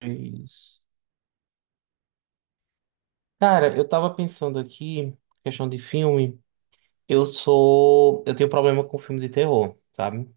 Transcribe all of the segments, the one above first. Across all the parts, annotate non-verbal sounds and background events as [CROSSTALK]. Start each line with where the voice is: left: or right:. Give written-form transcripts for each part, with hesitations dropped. right: Isso. Cara, eu tava pensando aqui, questão de filme, eu tenho problema com filme de terror, sabe?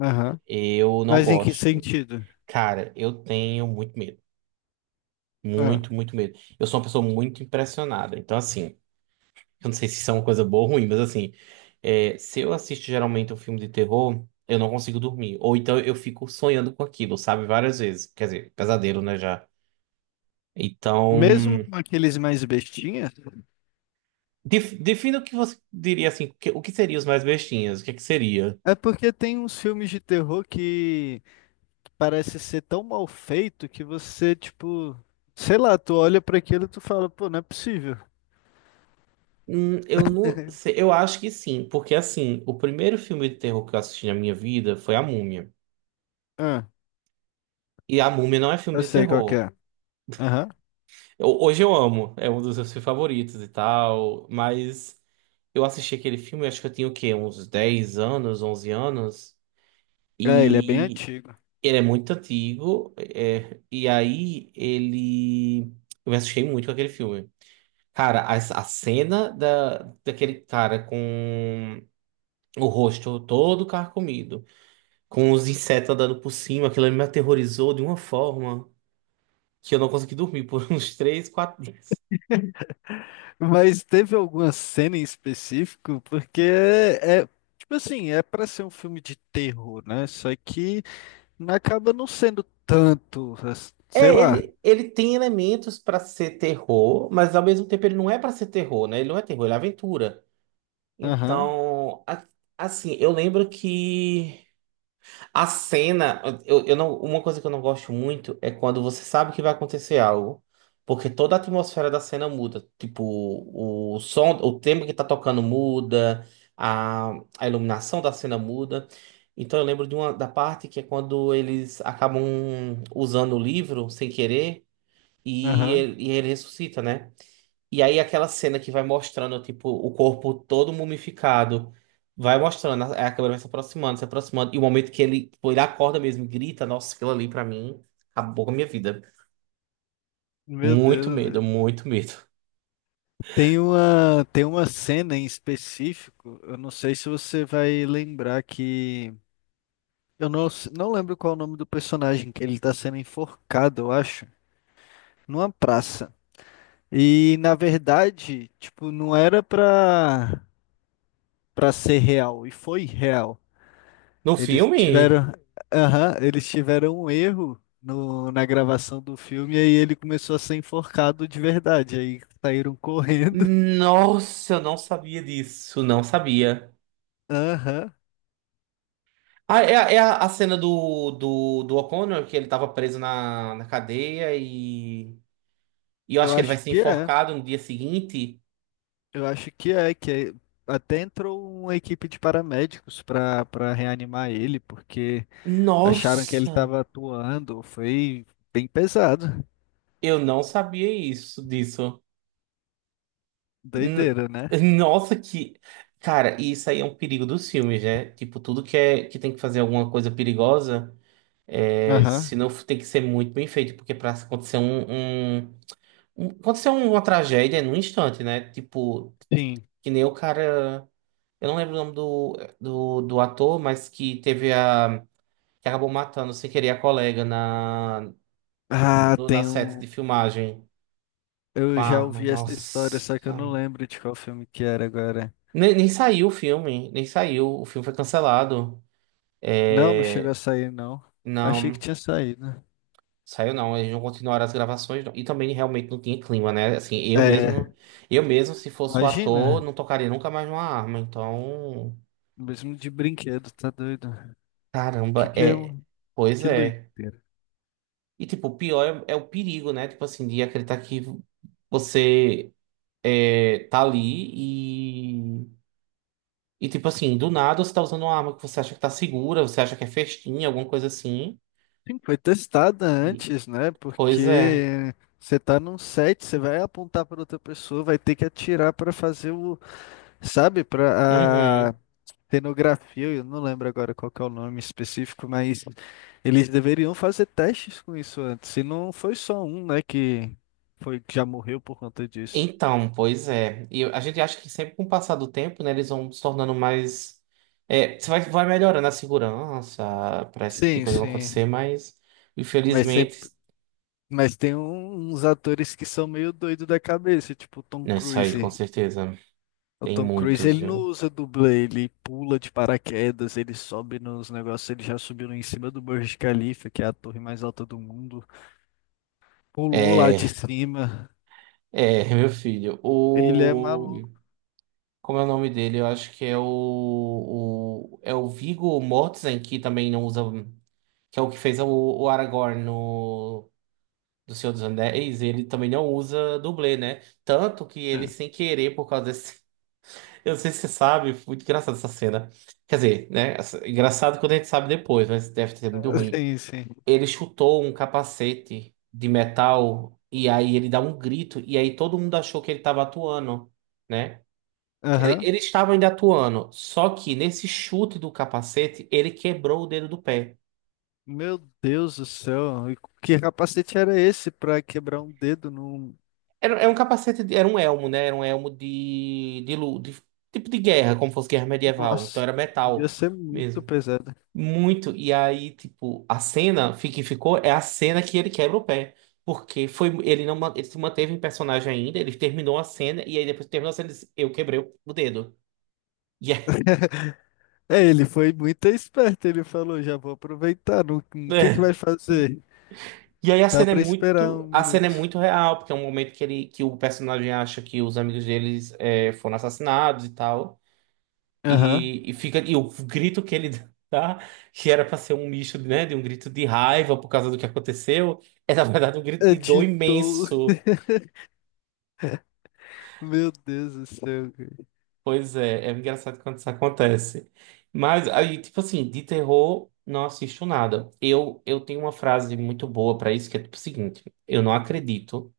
left: Aham.
right: Eu não
left: Mas em que
right: gosto.
left: sentido?
right: Cara, eu tenho muito medo,
left: Ah,
right: muito, muito medo. Eu sou uma pessoa muito impressionada, então assim, eu não sei se isso é uma coisa boa ou ruim, mas assim, é, se eu assisto geralmente um filme de terror, eu não consigo dormir, ou então eu fico sonhando com aquilo, sabe? Várias vezes, quer dizer, pesadelo, né, já. Então,
left: mesmo aqueles mais bestinhas?
right: Defina o que você diria assim, o que seria os mais bestinhas? O que é que seria?
left: É porque tem uns filmes de terror que parece ser tão mal feito que você, tipo, sei lá, tu olha pra aquilo e tu fala, pô, não é possível.
right: Eu não sei, eu acho que sim, porque assim, o primeiro filme de terror que eu assisti na minha vida foi A Múmia.
left: Ah,
right: E A Múmia não é filme
left: eu
right: de
left: sei qual que
right: terror.
left: é. Aham.
right: Hoje eu amo, é um dos meus filmes favoritos e tal, mas eu assisti aquele filme, acho que eu tinha o quê? Uns 10 anos, 11 anos,
left: É, ele é bem
right: e
left: antigo.
right: ele é muito antigo, é, e aí ele. Eu me assustei muito com aquele filme. Cara, a cena da, daquele cara com o rosto todo carcomido, com os insetos andando por cima, aquilo ali me aterrorizou de uma forma que eu não consegui dormir por [LAUGHS] uns 3, 4 dias.
left: Mas teve alguma cena em específico? Porque tipo assim, é pra ser um filme de terror, né? Só que acaba não sendo tanto, sei
right: É,
left: lá.
right: ele tem elementos pra ser terror, mas ao mesmo tempo ele não é pra ser terror, né? Ele não é terror, ele é aventura.
left: Aham.
right: Então, assim, eu lembro que. A cena, eu não, uma coisa que eu não gosto muito é quando você sabe que vai acontecer algo, porque toda a atmosfera da cena muda. Tipo, o som, o tema que tá tocando muda, a, a iluminação da cena muda. Então eu lembro de uma da parte que é quando eles acabam usando o livro sem querer
left: Aham.
right: e ele ressuscita, né? E aí aquela cena que vai mostrando, tipo, o corpo todo mumificado. Vai mostrando, a câmera vai se aproximando, se aproximando. E o momento que ele, tipo, ele acorda mesmo, e grita, nossa, aquilo ali pra mim acabou com a minha vida.
left: Meu
right: Muito
left: Deus.
right: medo, muito medo.
left: Tem uma, cena em específico, eu não sei se você vai lembrar que. Eu não, s- não lembro qual é o nome do personagem, que ele tá sendo enforcado, eu acho, numa praça. E, na verdade, tipo, não era pra, pra ser real, e foi real.
right: No
left: Eles
right: filme?
left: tiveram. Aham, eles tiveram um erro no, na gravação do filme, e aí ele começou a ser enforcado de verdade. Aí saíram correndo.
right: Nossa, eu não sabia disso, não sabia.
left: [LAUGHS] Aham.
right: Ah, é, a cena do O'Connor, que ele tava preso na cadeia e eu
left: Eu
right: acho que ele vai
left: acho
right: ser
left: que é.
right: enforcado no dia seguinte.
left: Eu acho que é, até entrou uma equipe de paramédicos para reanimar ele, porque acharam que ele
right: Nossa!
left: estava atuando. Foi bem pesado.
right: Eu não sabia isso, disso. N-
left: Doideira, né?
right: Nossa, que. Cara, e isso aí é um perigo dos filmes, né? Tipo, tudo que, é, que tem que fazer alguma coisa perigosa, é,
left: Aham,
right: se não tem que ser muito bem feito, porque pra acontecer acontecer uma tragédia é num instante, né? Tipo,
left: sim.
right: que nem o cara. Eu não lembro o nome do ator, mas que teve a. Que acabou matando sem querer a colega na,
left: Ah,
right: na
left: tem
right: set
left: um.
right: de filmagem com
left: Eu
right: a
left: já
right: arma.
left: ouvi essa
right: Nossa.
left: história, só que eu não lembro de qual filme que era agora.
right: Nem, nem saiu o filme, nem saiu. O filme foi cancelado.
left: Não, não chegou a
right: É,
left: sair, não. Achei que
right: não,
left: tinha saído.
right: saiu não. Eles não continuaram as gravações. Não. E também realmente não tinha clima, né? Assim,
left: É,
right: eu mesmo, se fosse o ator,
left: imagina,
right: não tocaria nunca mais numa arma. Então,
left: mesmo de brinquedo, tá doido?
right: caramba,
left: Que é
right: é.
left: um.
right: Pois
left: Que doido.
right: é. E tipo, o pior é o perigo, né? Tipo assim, de acreditar que você é, tá ali e. E tipo assim, do nada você tá usando uma arma que você acha que tá segura, você acha que é festinha, alguma coisa assim.
left: Sim, foi testada antes, né?
right: Pois é.
left: Porque você tá num set, você vai apontar para outra pessoa, vai ter que atirar para fazer o, sabe, para
right: Uhum.
left: a cenografia, eu não lembro agora qual que é o nome específico, mas eles deveriam fazer testes com isso antes. E não foi só um, né, que foi que já morreu por conta disso.
right: Então, pois é. A gente acha que sempre com o passar do tempo, né, eles vão se tornando mais. É, vai melhorando a segurança para esse tipo de
left: Sim,
right: coisa não acontecer,
left: sim.
right: mas
left: Mas
right: infelizmente.
left: sempre, mas uns atores que são meio doido da cabeça, tipo Tom
right: Não, isso aí, com
left: Cruise.
right: certeza.
left: O
right: Tem
left: Tom Cruise,
right: muitos,
left: ele não
right: viu?
left: usa dublê, ele pula de paraquedas, ele sobe nos negócios, ele já subiu em cima do Burj Khalifa, que é a torre mais alta do mundo, pulou lá de
right: É,
left: cima,
right: é, [LAUGHS] meu filho.
left: ele é
right: O.
left: maluco.
right: Como é o nome dele? Eu acho que é o. É o Viggo Mortensen, que também não usa. Que é o que fez o Aragorn do Senhor dos Anéis, ele também não usa dublê, né? Tanto que ele,
left: Né?
right: sem querer, por causa desse. [LAUGHS] Eu não sei se você sabe, foi muito engraçada essa cena. Quer dizer, né? Engraçado quando a gente sabe depois, mas deve ser muito
left: [LAUGHS]
right: ruim.
left: Sim, sim.
right: Ele chutou um capacete de metal e aí ele dá um grito, e aí todo mundo achou que ele estava atuando, né? Quer dizer,
left: Aham.
right: ele estava ainda atuando, só que nesse chute do capacete, ele quebrou o dedo do pé.
left: Meu Deus do céu, e que capacete era esse pra quebrar um dedo num...
right: Era um capacete, era um elmo, né? Era um elmo de tipo de guerra, como fosse guerra medieval. Então
left: Nossa,
right: era
left: devia
right: metal
left: ser muito
right: mesmo.
left: pesado.
right: Muito. E aí, tipo, que ficou é a cena que ele quebra o pé. Porque foi, ele não, ma- ele se manteve em personagem ainda, ele terminou a cena, e aí depois que terminou a cena, ele disse, eu quebrei o dedo. E é-
left: [LAUGHS] É, ele foi muito esperto, ele falou, já vou aproveitar, o que que vai
right: [LAUGHS]
left: fazer?
right: E aí
left: Dá pra esperar um
right: a cena é
left: minuto.
right: muito real, porque é um momento que ele, que o personagem acha que os amigos deles eh, foram assassinados e tal.
left: Aham.
right: E fica e o grito que ele [LAUGHS] dá, que era para ser um misto, né, de um grito de raiva por causa do que aconteceu, é na verdade um grito de dor
left: Editou.
right: imenso.
left: [LAUGHS] Meu Deus do céu, cara.
right: Pois é, é engraçado quando isso acontece. Mas aí, tipo assim, de terror não assisto nada. Eu tenho uma frase muito boa para isso que é tipo o seguinte: eu não acredito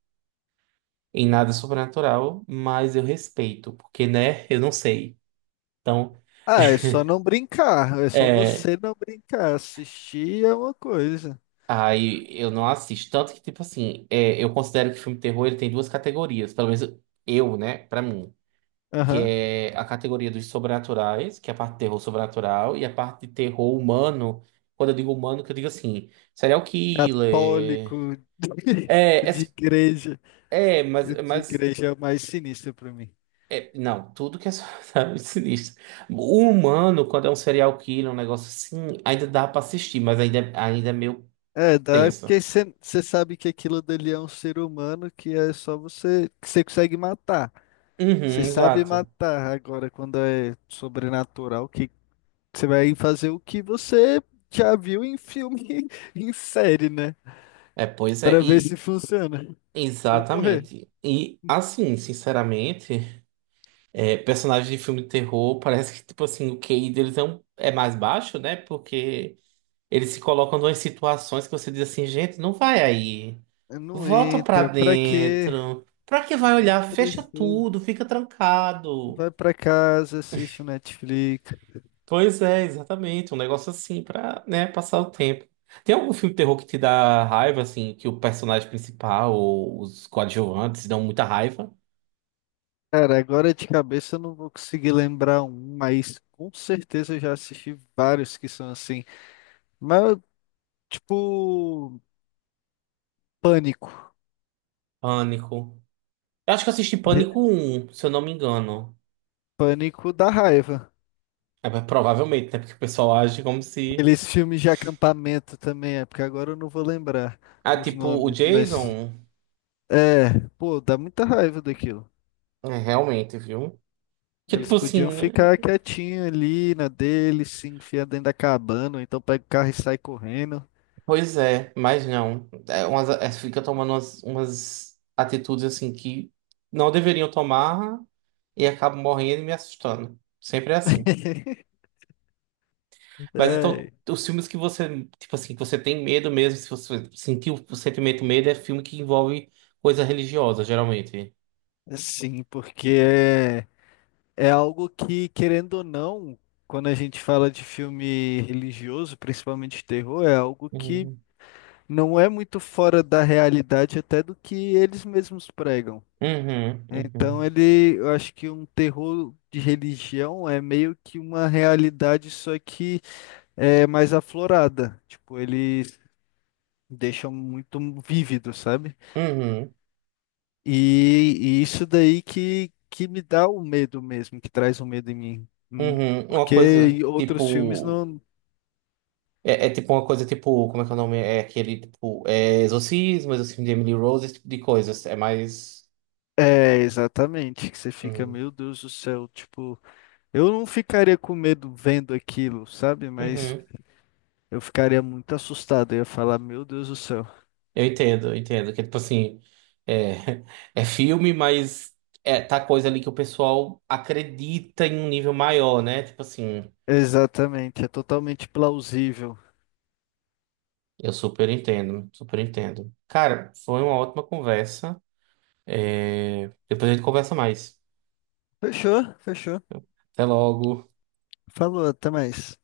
right: em nada sobrenatural, mas eu respeito, porque né, eu não sei. Então,
left: Ah, é só não brincar. É só
right: é,
left: você não brincar. Assistir é uma coisa.
right: aí eu não assisto. Tanto que, tipo assim, é, eu considero que filme de terror ele tem duas categorias, pelo menos eu, né, pra mim. Que
left: Aham.
right: é a categoria dos sobrenaturais, que é a parte de terror sobrenatural, e a parte de terror humano. Quando eu digo humano, que eu digo assim, serial killer.
left: Católico [LAUGHS]
right: É, é,
left: de igreja.
right: é,
left: De
right: mas
left: igreja é o mais sinistro pra mim.
right: é, não, tudo que é [LAUGHS] sabe, sinistro. O humano, quando é um serial killer, um negócio assim, ainda dá pra assistir, mas ainda é meio
left: É, dá
right: tenso.
left: porque você sabe que aquilo dali é um ser humano que é só você que você consegue matar. Você
right: Uhum,
left: sabe
right: exato.
left: matar agora quando é sobrenatural, que você vai fazer o que você já viu em filme, [LAUGHS] em série, né?
right: É, pois é.
left: Pra ver
right: E,
left: se funciona. Ou correr.
right: exatamente. E assim, sinceramente, é, personagens de filme de terror parece que, tipo assim, o QI deles é, é mais baixo, né? Porque eles se colocam em situações que você diz assim, gente, não vai aí.
left: Não
right: Volta pra
left: entra, pra quê?
right: dentro. Pra que vai
left: Não
right: olhar? Fecha
left: precisa.
right: tudo, fica trancado.
left: Vai pra casa, assiste o Netflix.
right: Pois é, exatamente. Um negócio assim pra, né, passar o tempo. Tem algum filme de terror que te dá raiva, assim, que o personagem principal ou os coadjuvantes dão muita raiva?
left: Cara, agora de cabeça eu não vou conseguir lembrar um, mas com certeza eu já assisti vários que são assim. Mas, tipo, Pânico.
right: Pânico. Eu acho que eu assisti
left: Re-
right: Pânico um, se eu não me engano.
left: Pânico da raiva.
right: É, mas provavelmente, né? Porque o pessoal age como se.
left: Aqueles filmes de acampamento também, é porque agora eu não vou lembrar
right: Ah,
left: os
right: tipo, o
left: nomes, mas.
right: Jason.
left: É, pô, dá muita raiva daquilo.
right: É, realmente, viu? Que
left: Eles
right: tipo assim,
left: podiam
right: né?
left: ficar quietinho ali na dele se enfiar dentro da cabana, ou então pega o carro e sai correndo.
right: Pois é, mas não. É umas, é, fica tomando umas atitudes assim que não deveriam tomar e acabo morrendo e me assustando. Sempre é assim.
left: [LAUGHS]
right: Mas então,
left: É,
right: os filmes que você, tipo assim, que você tem medo mesmo, se você sentiu o sentimento medo, é filme que envolve coisa religiosa, geralmente.
left: sim, porque é algo que, querendo ou não, quando a gente fala de filme religioso, principalmente de terror, é algo que
right: Uhum,
left: não é muito fora da realidade até do que eles mesmos pregam.
right: uhum,
left: Então
right: uhum.
left: ele, eu acho que um terror de religião é meio que uma realidade, só que é mais aflorada. Tipo, eles deixam muito vívido, sabe?
right: Uhum,
left: E isso daí que me dá o medo mesmo, que traz o medo em mim.
right: uhum. Uma
left: Porque
right: coisa
left: em outros filmes
right: tipo.
left: não.
right: É, é tipo uma coisa tipo. Como é que é o nome? É aquele tipo. É exorcismo, exorcismo de Emily Rose, esse tipo de coisas. É mais.
left: É, exatamente, que você fica,
right: Uhum.
left: meu Deus do céu, tipo, eu não ficaria com medo vendo aquilo, sabe? Mas
right: Uhum.
left: eu ficaria muito assustado, eu ia falar, meu Deus do céu.
right: Eu entendo, eu entendo. Que tipo assim. É, [LAUGHS] é filme, mas é, tá coisa ali que o pessoal acredita em um nível maior, né? Tipo assim.
left: Exatamente, é totalmente plausível.
right: Eu super entendo, super entendo. Cara, foi uma ótima conversa. É, depois a gente conversa mais.
left: Fechou, fechou.
right: Até logo.
left: Falou, até mais.